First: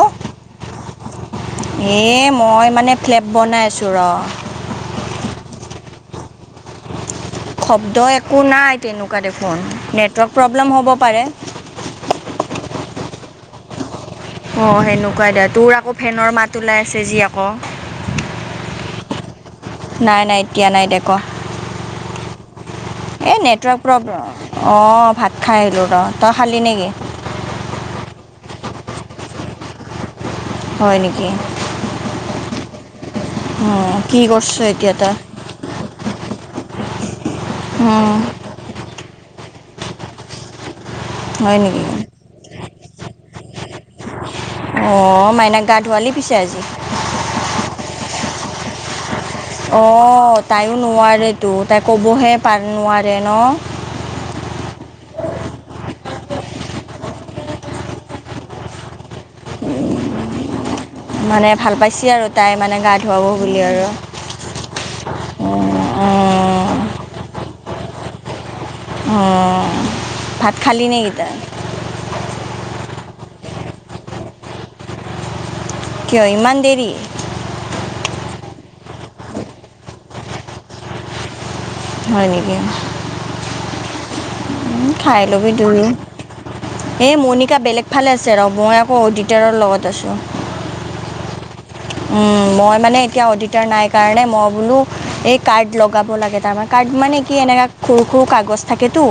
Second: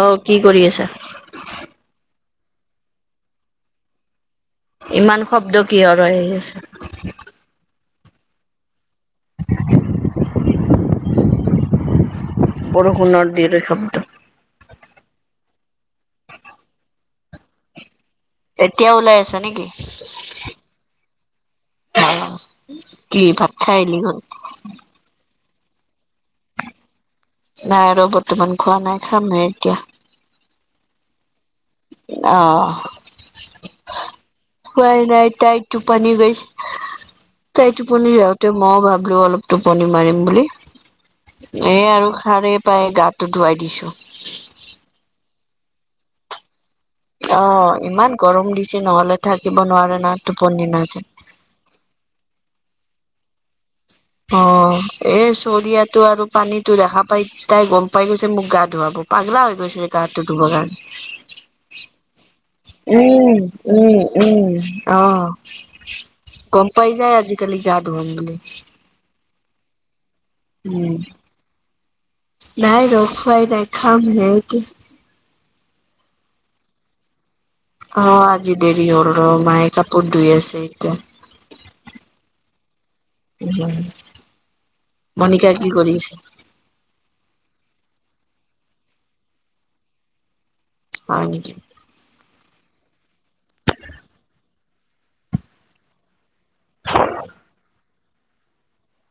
অ' কি কৰি আছা? এ মই মানে ফ্লেপ বনাই আছো ৰ। ইমান শব্দ কিহৰ হৈ আহি আছে? শব্দ একো নাই তেনেকুৱা দেখোন নেটৱৰ্ক প্ৰব্লেম হ'ব পাৰে। বৰষুণৰ দিৰেক্ট শব্দ। অ' সেনেকুৱাই দেয় তোৰ আকৌ ফেনৰ মাত ওলাই আছে যি আকৌ। এতিয়া ওলাই আছা নেকি? নাই নাই এতিয়া নাই দে। অ'। এই নেটৱৰ্ক প্ৰব্লেম অ' ভাত খাই আহিলোঁ ৰ তই খালি নেকি? নাই আৰু বৰ্তমান খোৱা নাই খামহে এতিয়া। হয় নেকি। অ' কি কৰছ এতিয়া হয় তই নাইট টোপানী গৈছ তাইটটোপনি যআঁক তটো মইও ভাবিলো অলপ টোপনি মাৰিম বুলি হয় নেকি এইে আৰু ঠাৰে পায় গাটো ধুৱাই দিছোঁ। অ' মাইনাক গা ধুৱালি পিছে আজি? অ' ইমান গৰম দিছে নহলে থাকিব নোৱাৰে না অ' টোপনি তাইও নাযায় নোৱাৰেটো তাই ক'বহে নোৱাৰে ন। অ' এই চৰিয়াাতটো আৰু পানীটো দেখা পাই তাই গম পাই গৈছে মোক গা ধুৱাব। পাগলা হৈ গৈছে গাহটো ধুবৰ কাৰণে। মানে ভাল পাইচি আৰু। তাই মানে গা ধুৱাব উম, বুলি আৰু উম, উম, অহ। গম পাই যায় আজিকালি গা ধুৱাম বুলি। অ' ভাত। খালি নেকি তই নাই ৰ খুৱাই ন খাম হে কি এতিয়া। কিয় ইমান দেৰি। অ' আজি দেৰি হ'ল ৰ মায়ে কাপোৰ ধুই আছে এতিয়া। হয় নেকি। [unintelligible] খাই মণিকা ল'বি কি দুইও। কৰি আছে এই মণিকা বেলেগ ফালে আছে ৰ মই আকৌ অডিটাৰৰ লগত আছো। হয় নেকি। মই মানে এতিয়া অডিটাৰ নাই কাৰণে মই বোলো এই কাৰ্ড লগাব লাগে। ৰ কাৰ্ড মানে কি এনেকা সৰু সৰু কাগজ থাকেতটো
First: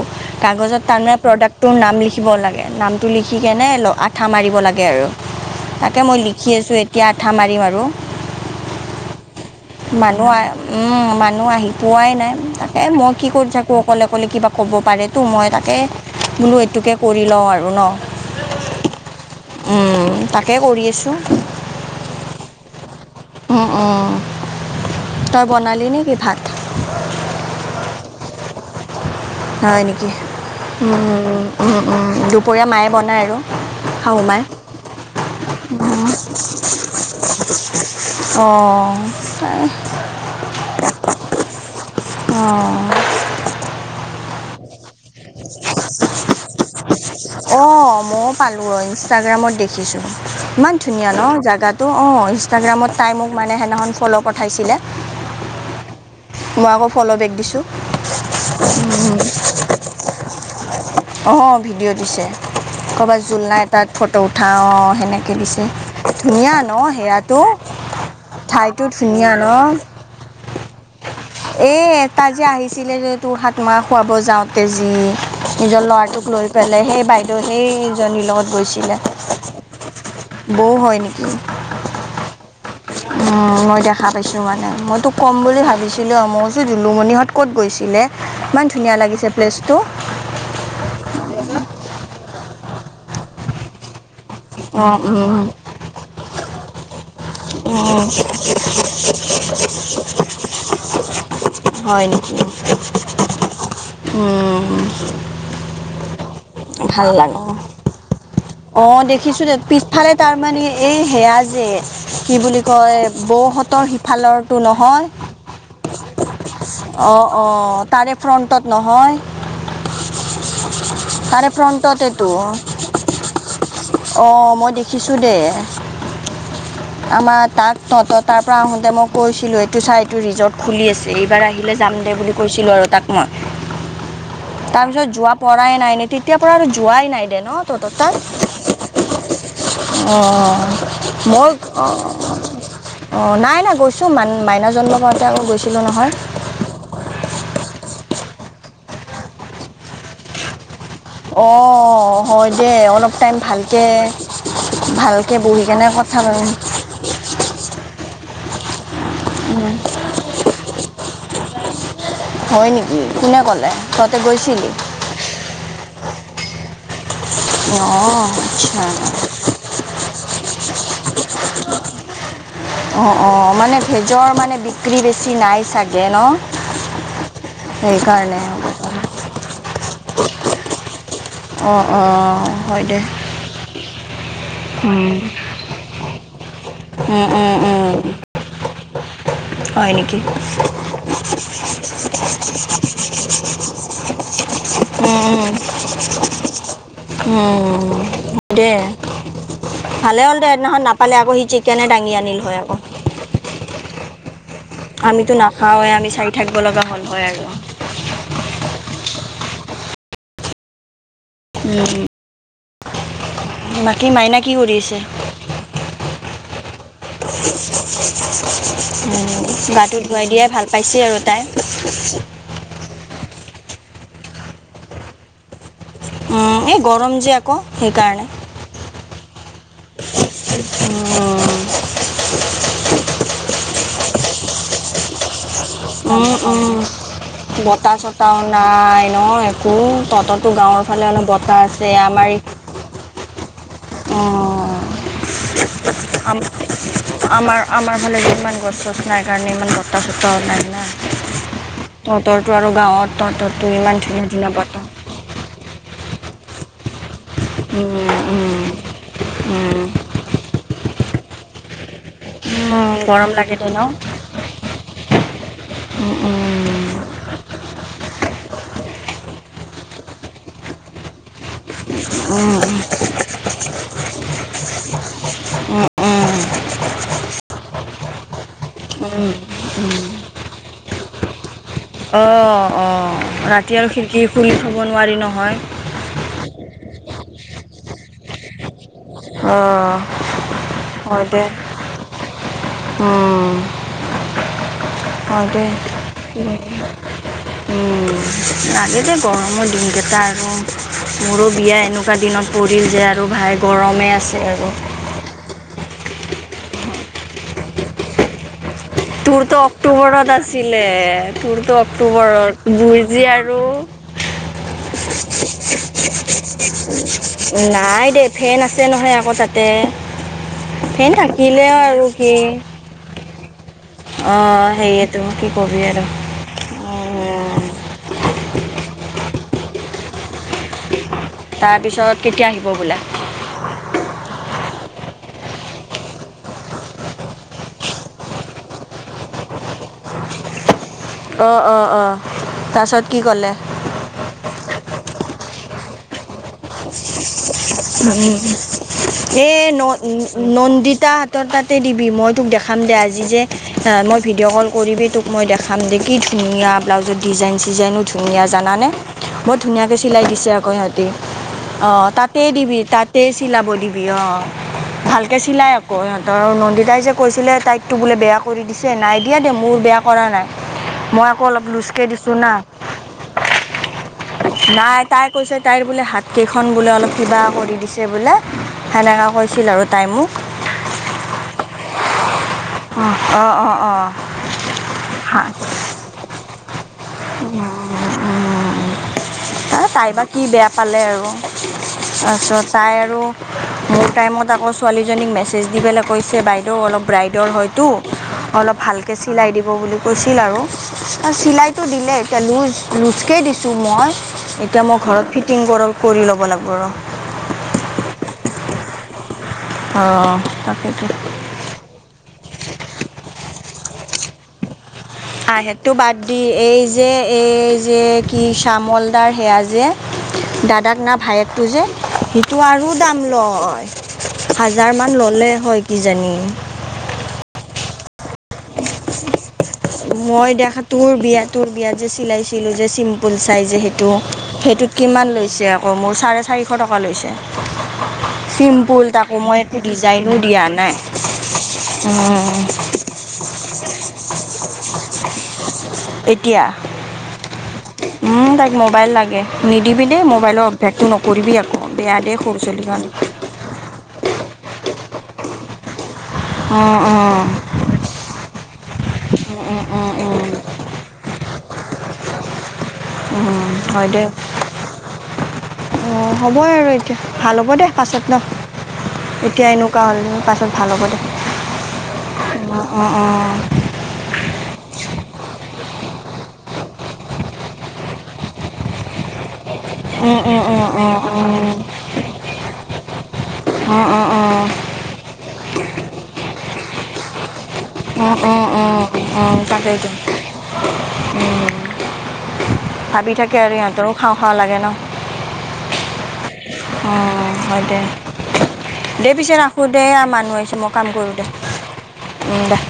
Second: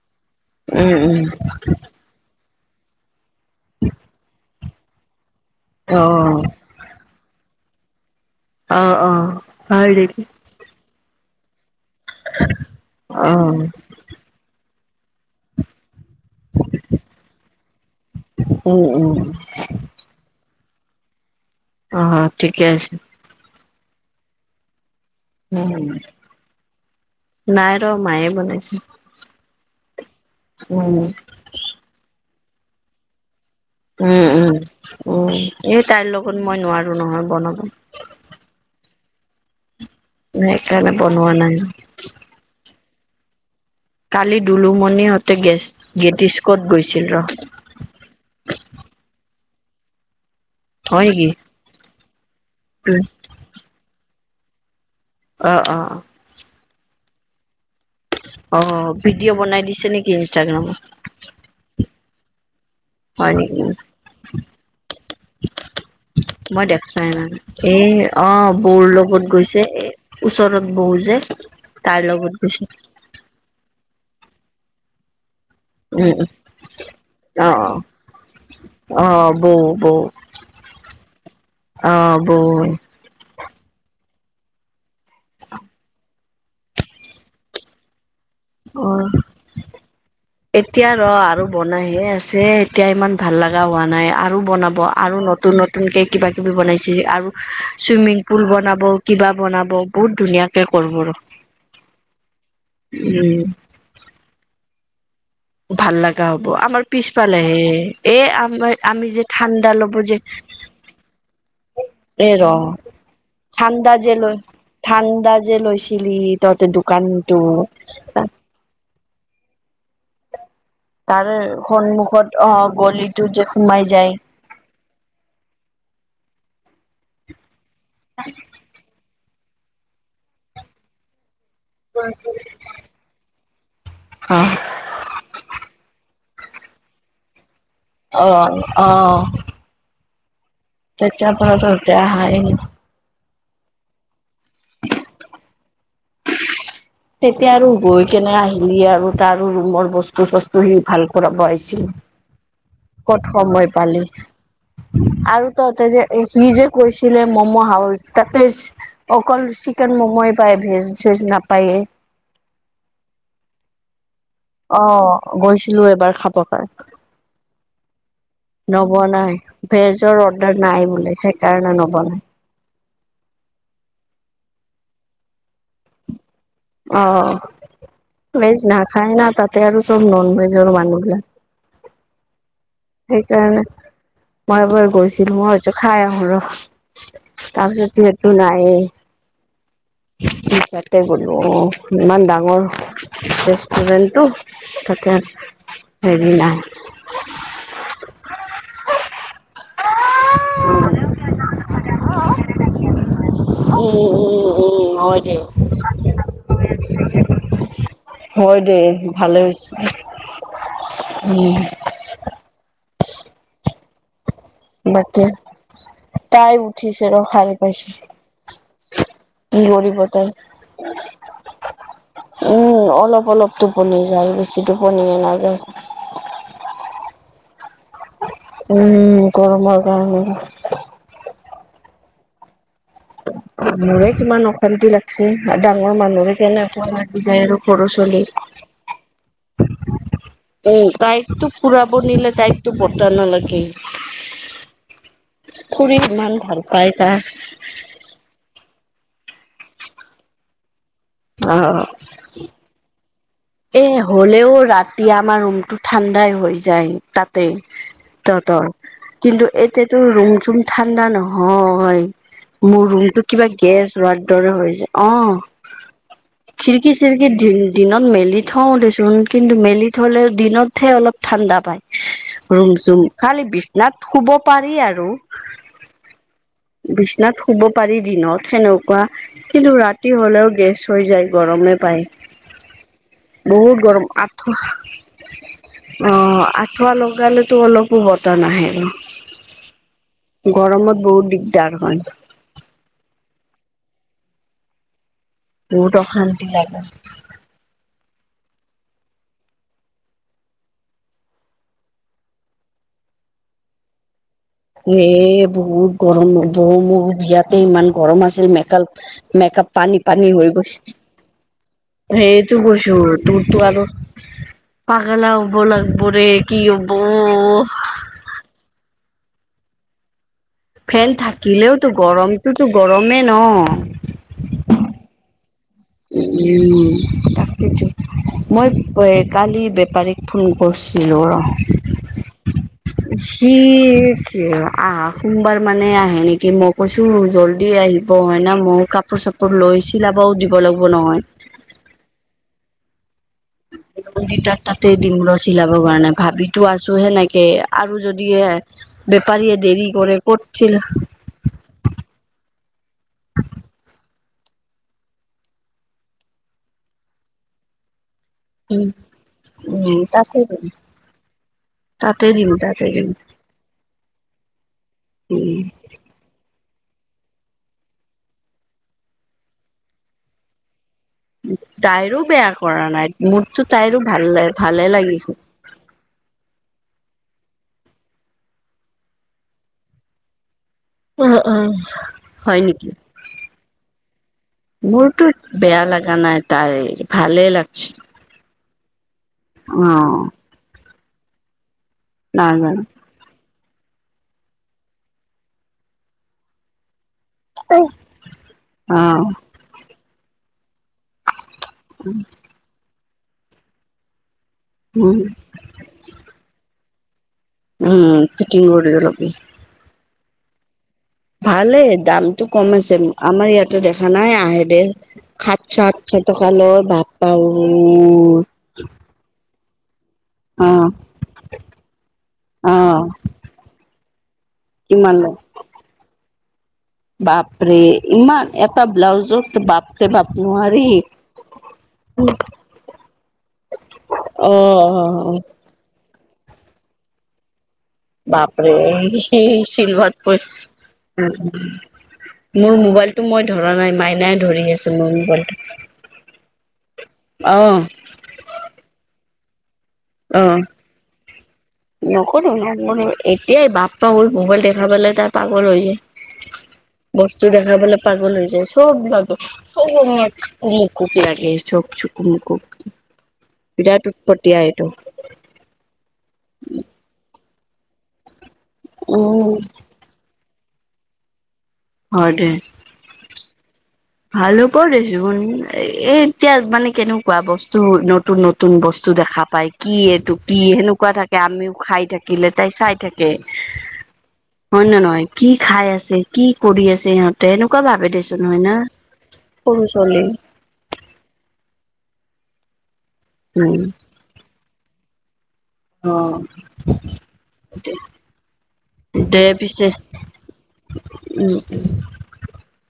কাগজত উম তাৰমানে উম প্ৰডাক্টটোৰ নাম লিখি নামটো লিখি কেনে আঠা মাৰিব লাগে আৰু। তাকে অ মই লিখি আছোঁ এতিয়া আঠা মাৰিম আৰু। অ', অ'। হয় নেকি মানুহ মানুহ আহি পোৱাই নাই তাকে মই কি অ কৰি থাকো। ক'লে ক'লে কিবা ক'ব পাৰেেতো মই তাকে বোলো এইটোকে কৰি লওঁ আৰু ন উম উম উম তাক তাকে কৰি আছোঁ। অহ ঠিকে আছে। উ অ'। নাই ৰ মায়ে বনাইছে। হয় নেকি উম দুপৰীয়া মায়ে বনায় আৰু। উম, শাহু মায়ে উম, উম এই তাইৰ লগত মই নোৱাৰো নহয় বনাব। অ'। সেইকাৰণে বনোৱা নাই। অ'। কালি দুলুমণিহতে গেছ গেটিস্কত গৈছিল ৰ'। অ মই পালো অ ইনষ্টাগ্ৰামত দেখিছো ইমান হয় ধুনীয়া ন নেকি জোগাত তো অ', ইনষ্টাগ্ৰামত তাই মোক মানে সেইদিনাখন ফ'ল' পঠাইছিলে। অ', অ', অ'। মই আকৌ ফল'বেক দিছোঁ। অ', ভিডিঅ' বনাই দিছে নেকি ইনষ্টাগ্ৰামত? অ', ভিডিঅ' দিছে। ক'ৰবাত হয় জোলনা নেকি এতাত ফটো উঠাওঁ অ', সেনেকে দিছে, ধুনীয়া নহ সেয়াটো? এ অ', বৌৰ ঠাইটো লগত ধুনীয়া ন গৈছে, এ ওচৰত বৌ যে। তাইৰ এই তাই লগত যে গৈছে আহিছিলে যে, তোৰ হাত মাৰ খুৱাব যাওঁতে যি? নিজৰ উম ল'ৰাটোক লৈ পেলাই, সেই বাইদেউ অ অ সেইজনীৰ লগত গৈছিলে। অ বৌ বৌ বৌ হয় নেকি? অ', বৌ হয়। উম, মই দেখা পাইছো মানে, মই তোক ক'ম বুলি ভাবিছিলো মোৰ দুলুমণিহঁত ক'ত গৈছিলে? ইমান অ ধুনীয়া লাগিছে প্লেচটো। এতিয়া ৰ' আৰু বনাই হে আছে, এতিয়া ইমান ভাল লগা হোৱা নাই আৰু বনাব, অঁ আৰু উম, নতুন নতুনকে কিবা কিবি বনাইছে আৰু উম, চুইমিং পুল বনাব, কিবা বনাব বহুত ধুনীয়াকে কৰব' ৰ হয় নেকি? উম উম। ভাল লাগা হ'ব, আমাৰ ভাল পিছফালে লাগে হে এ আমাৰ অ', আমি যে দেখিছো দে ঠাণ্ডা ল'ব পিছফালে যে তাৰমানে এই সেয়া যে এ কি ৰ বুলি কয় বৌহঁতৰ ঠাণ্ডা যে লৈ সিফালৰটো নহয়? ঠাণ্ডা যে লৈছিলি তহতে অ', দোকানটো অ', তাৰে ফ্ৰণ্টত নহয়? তাৰে সন্মুখত অ', গলিতটো যে সোমাই যায়। অ', মই দেখিছোঁ দে। আমাৰ তাক তহঁতৰ তাৰ পৰা আহোঁতে মই কৈছিলোঁ, এইটো চা এইটো ৰিজৰ্ট খুলি আছে, এইবাৰ আহিলে যাম দে বুলি কৈছিলোঁ আৰু তাক মই। অ তাৰপিছত যোৱা পৰাই নাই নে, তেতিয়াৰ পৰা আৰু যোৱাই নাই দে ন' তহঁতৰ তাত। অ অ অ'। মই তেতিয়াৰপৰা অ', অ', নাই, নাই গৈছোঁ মান-মাইনা জন্ম পাওঁঁতে আকৌ গৈছিলোঁ নহয়। তেতিয়া আৰু গৈ কেনে আহিলি আৰু, তাৰো ৰুমৰ বস্তু চস্তু সি ভাল [unintelligible] আহিছিল অ' হয় দে অলপ ক'ত টাইম সময় ভালকে পালি? ভালকে আৰু বহি কেনে তহঁতে যে, কথা এ পাতিম। সি যে কৈছিলে ম'ম' হাউচ, তাতে অকল চিকেন ম'ম' পায়, ভেজ-ছেজ নাপায় এ। হয় নেকি, কোনে ক'লে তহঁতে গৈছিলি? অ', গৈছিলো এবাৰ খাব কাৰণে। অ'। আচ্ছা নবনাই, ভেজৰ অৰ্ডাৰ নাই বোলে সেইকাৰণে নবনাই। অ', অ', মানে ভেজৰ মানে বিক্ৰী বেছি নাই চাগে নহ? অ', ভেজ নাখায় না, তাতে আৰু চব নন ভেজৰ মানুহবিলাক। অ', অ', হয় দে। সেইকাৰণে, মই এবাৰ উম, গৈছিলোঁ মই ভাবিছো খাই আহো ৰ' উম, উম, তাৰপিছত উম। যিহ তো নায়ে। হয় নেকি মিছাতেই গ'লো অ'। ইমান ডাঙৰ ৰেষ্টুৰেণ্টটো, তাতে উম, উম, হেৰি নাই উম, হয় দে। ভালে হ'ল দে সেদিনাখন নাপালে, আকৌ সি চিকেনে দাঙি আনিল হয় আকৌ। উম, উম। উম হয় আমিতো দে নাখাওঁৱে আমি চাই থাকিব লগা হল হয় আৰু। হয় দেই ভালে হৈছে উম। বাকী মাইনা কি কৰিছে? বাকী তাই উঠিছে ৰ খাল পাইছো। গাটো ধুৱাই দিয়াই ভাল পাইছে আৰু তাই। উম অলপ অলপ টোপনি জাল বেছি টোপন নায় দে। এই গৰম যে আকৌ সেইকাৰণে। উম গৰমৰ গৰমৰ উম মোৰে কিমান অশান্তি লাগ ডাঙৰ মানুহৰে কেনেকৌ লাগি যায় আৰু সৰু ছোৱালী প্ৰাই ন একো তততো গাঁৱৰ ফালে অলপ বতাহ আছে, আমাৰ টো পতা নালাগে ফুৰি আম ইমান ভাল পায় তাৰ। আমাৰ আমাৰ ফালে ইমান গছ চছ নাই কাৰণে ইমান বতহ চতাহও নাই না। অ তহঁতৰটো আৰু গাঁৱত তহঁত এ হ'লেও ৰাতি আমাৰ ৰুমতটো ঠাণ্ডাই হৈ যায়, তাত তে তহঁতৰ কিন্তু এতিয়াতো ৰুম চুম ঠাণ্ডা নহয়। মোৰ ৰুমটো গৰম কিবা লাগে দে ন গেছ ৰোৱাৰ দৰে হৈ যায়, অ' খিৰি কি চিৰিক দিনত মেলি থওঁ দেচোন কিন্তু মেলি থলে দিনতহে অলপ ঠাণ্ডা পায়, ৰুম চুম খালি বিছনাত শুব পাৰি আৰু। বিছনা শুব পাৰি দিনত সেনেকুৱা কিন্তু ৰাতি হ'লেও গেছ হৈ যায় গৰমে পায়। অ', অ' বহুত ৰাতি আৰু গৰম খিৰিকী আঠু খুলি থ'ব নোৱাৰি নহয়। অ' আঠুৱা লগালেতো অলপো বতাহ নাহে আৰু। অ', গৰমত বহুত দিগদাৰ হয়। অ' হওঁকদে বহুত অশান্তি লাগে। উম লাগে দেই গৰমৰ দিনকেইটা আৰু। মোৰো বিয়া এনেকুৱা দিনত পৰিল যে আৰু ভাই গৰমে আছে আৰু। এ বহুত গৰম বৌ মোৰ বিয়াতে ইমান গৰম আছিল, মেকাল তোৰতো অক্টোবৰত আছিলে তোৰতো অক্টোবৰ, সেইটো কৈছো বুৰ্জি তোৰতো আৰু পাগলা হ'ব লাগব ৰে কি হ'ব। নাই দে। ফেন আছে নহয় আকৌ তাতে, ফেন থাকিলেও আৰু কি গৰমেই ন অ' সেইয়েটো কি কবি আৰু। উম তাকেটো। মই কালি বেপাৰীক ফোন কৰিছিলো ৰ তাৰপিছত কেতিয়া আহিব বোলে। সি কি আহা সোমবাৰ মানে আহে নেকি, মই কৈছো জল্দি আহি ব হয় না মই কাপোৰ চাপোৰ লৈ চিলাবও দিব লাগিব নহয়। অ', অ', অ' তাৰপাছত কি ক'লে। সিহ'তৰ তাতে দিম ৰ চিলাব কাৰণে ভাবি ঠোৱা আছে হে এনেকে। উম এই ন দেৰি কৰে ক'তছিল নন্দিতা তৰ তাতে দিবি মই তোক দেখাম দে আজি যে মই ভিডিঅ' কল কৰিবি তোক মই দেখাম। আম দে কি ধুনীয়া ব্লাউজৰ ডিজাইন চিজাইনো ধুনীয়া জানানে উম বৰ ধুনীয়াকৈ উম চিলাই তাতে দিছে দিম আকৌ সিহঁতি। অ' তাতে তাতেই দিম দিবি তাতে দিম তাতেই চিলাব দিবি অ' ভালকৈ উম চিলাই সিহঁতৰ নন্দীতাই যে কৈছিলে তাইকতো বোলে বেয়া কৰি দিছে, নাই দিয়া দে মোৰ বেয়া কৰা নাই। মই আকৌ অলপ লুজকে তাইৰো দিছো বেয়া না, কৰা নাই মোৰতো তাইৰো ভাল ভালে নাই তাই লাগিছে কৈছে তাইৰ বোলে হাতকেইখন বোলে অলপ কিবা কৰি দিছে বোলে সেনেকে কৈছিল আৰু তাই মোক। অ', অ', হয় নেকি। অ', অ', অ'। মোৰতো বেয়া লাগা নাই, তাই ভালে লাগছে উম, অ এই তাই বা কি বেয়া পালে আৰু তাৰপিছত তাই নাজানো আৰু মোৰ টাইমত আকৌ ছোৱালীজনীক মেছেজ দি পেলাই কৈছে বাইদেউ অলপ ব্ৰাইড হয়তো অলপ ভালকৈ অ', চিলাই দিব বুলি কৈছিল, আৰু চিলাই দিমেই এতিয়া লুজ, লুজ কে দিছোঁ মই এতিয়া মই উম, ঘৰত ফিট কটিং কৰ-কৰি ল'ব লাগব ৰ'। উম, ফিটিং কৰি লবি অলপ। অ', তাকেইেতো। ভালে দামটো কম আছে আমাৰ ইয়াতে দেখা নাই আহে দে আহ সাতশ, সেইটো আঠশ বাদ দি টকা লয়, বাপা ঐ। শ্যামল দা সেয়া যে অ', দাদাক না ভায়েকটো যে সিটো আৰু অ'। দাম লয়। হাজাৰ মান কিমান লয়, ল'লে হয় কিজানি। বাপৰে ইমান এটা ব্লাউজও মই দেখা তোৰ বিয়া তোৰ বিয়াত যে চিলাইছিলোঁ যে চিম্পুল চাইজে সেইটো, সেইটো কিমান অ', লৈছে আকৌ, মোৰ চাৰে চাৰিশ টকা লৈছে। বাপৰে চিম্পুল তাকো সেই মই একো ডিজাইনো চিলভাতকৈ দিয়া নাই। মোৰ মোবাইলটো মই ধৰা নাই, মাইনাই ধৰি আছে মোৰ মোবাইলটো। এতিয়া, অ', উম, তাইক মোবাইল লাগে। নিদিবি দেই অ'। মোবাইলৰ অভ্যাসটো নকৰিবি আকৌ বেয়া দে সৰু চলিৰ কাৰণে। এাই বাপ ঔ ম'বাইল দেখা পালে তাই পাগল হৈ যায়, বস্তু কাৰণে দেখা পালে পাগল হৈ যায় চব উম, উম, উম, [inaudible] উম, হয় বিৰাট দে। উৎপত্তিয়া এইটো। অ', হ'বই আৰু এতিয়া ভাল হ'ব দে পাছত নহ, উম। এতিয়া এনেও [unintelligible] পাছত ভাল হ'ব দে। হয়, দে। অ', অ', অ'। ভাল হ'ব দে চোন এ, এ, এতিয়া মানে কেনেকুৱা বস্তু নতুন, নতুন নতুন বস্তু দেখা পায়। কি এইটো উম, কি উম, উম, সেনেকুৱা উম, থাকে উম, আমিও খাই থাকিলে তাই চাই থাকে। অ', অ', অ', হয়নে নহয়, কি খাই আছে কি কৰি আছে ইহঁতে এনেকুৱা ভাবে দে চোন হয়, না। অ', সৰু তাকটো ছোৱালী উম, ভাবি ভাবি থাকে আৰু উম ইহঁতৰো খাওঁ, খাওঁ লাগে ন! অ অ', হয়, দে। দে পিছে ৰাখোঁ দে, এইয়া মানুহ আহিছে। মই কাম কৰোঁ দে। উম উম, দে।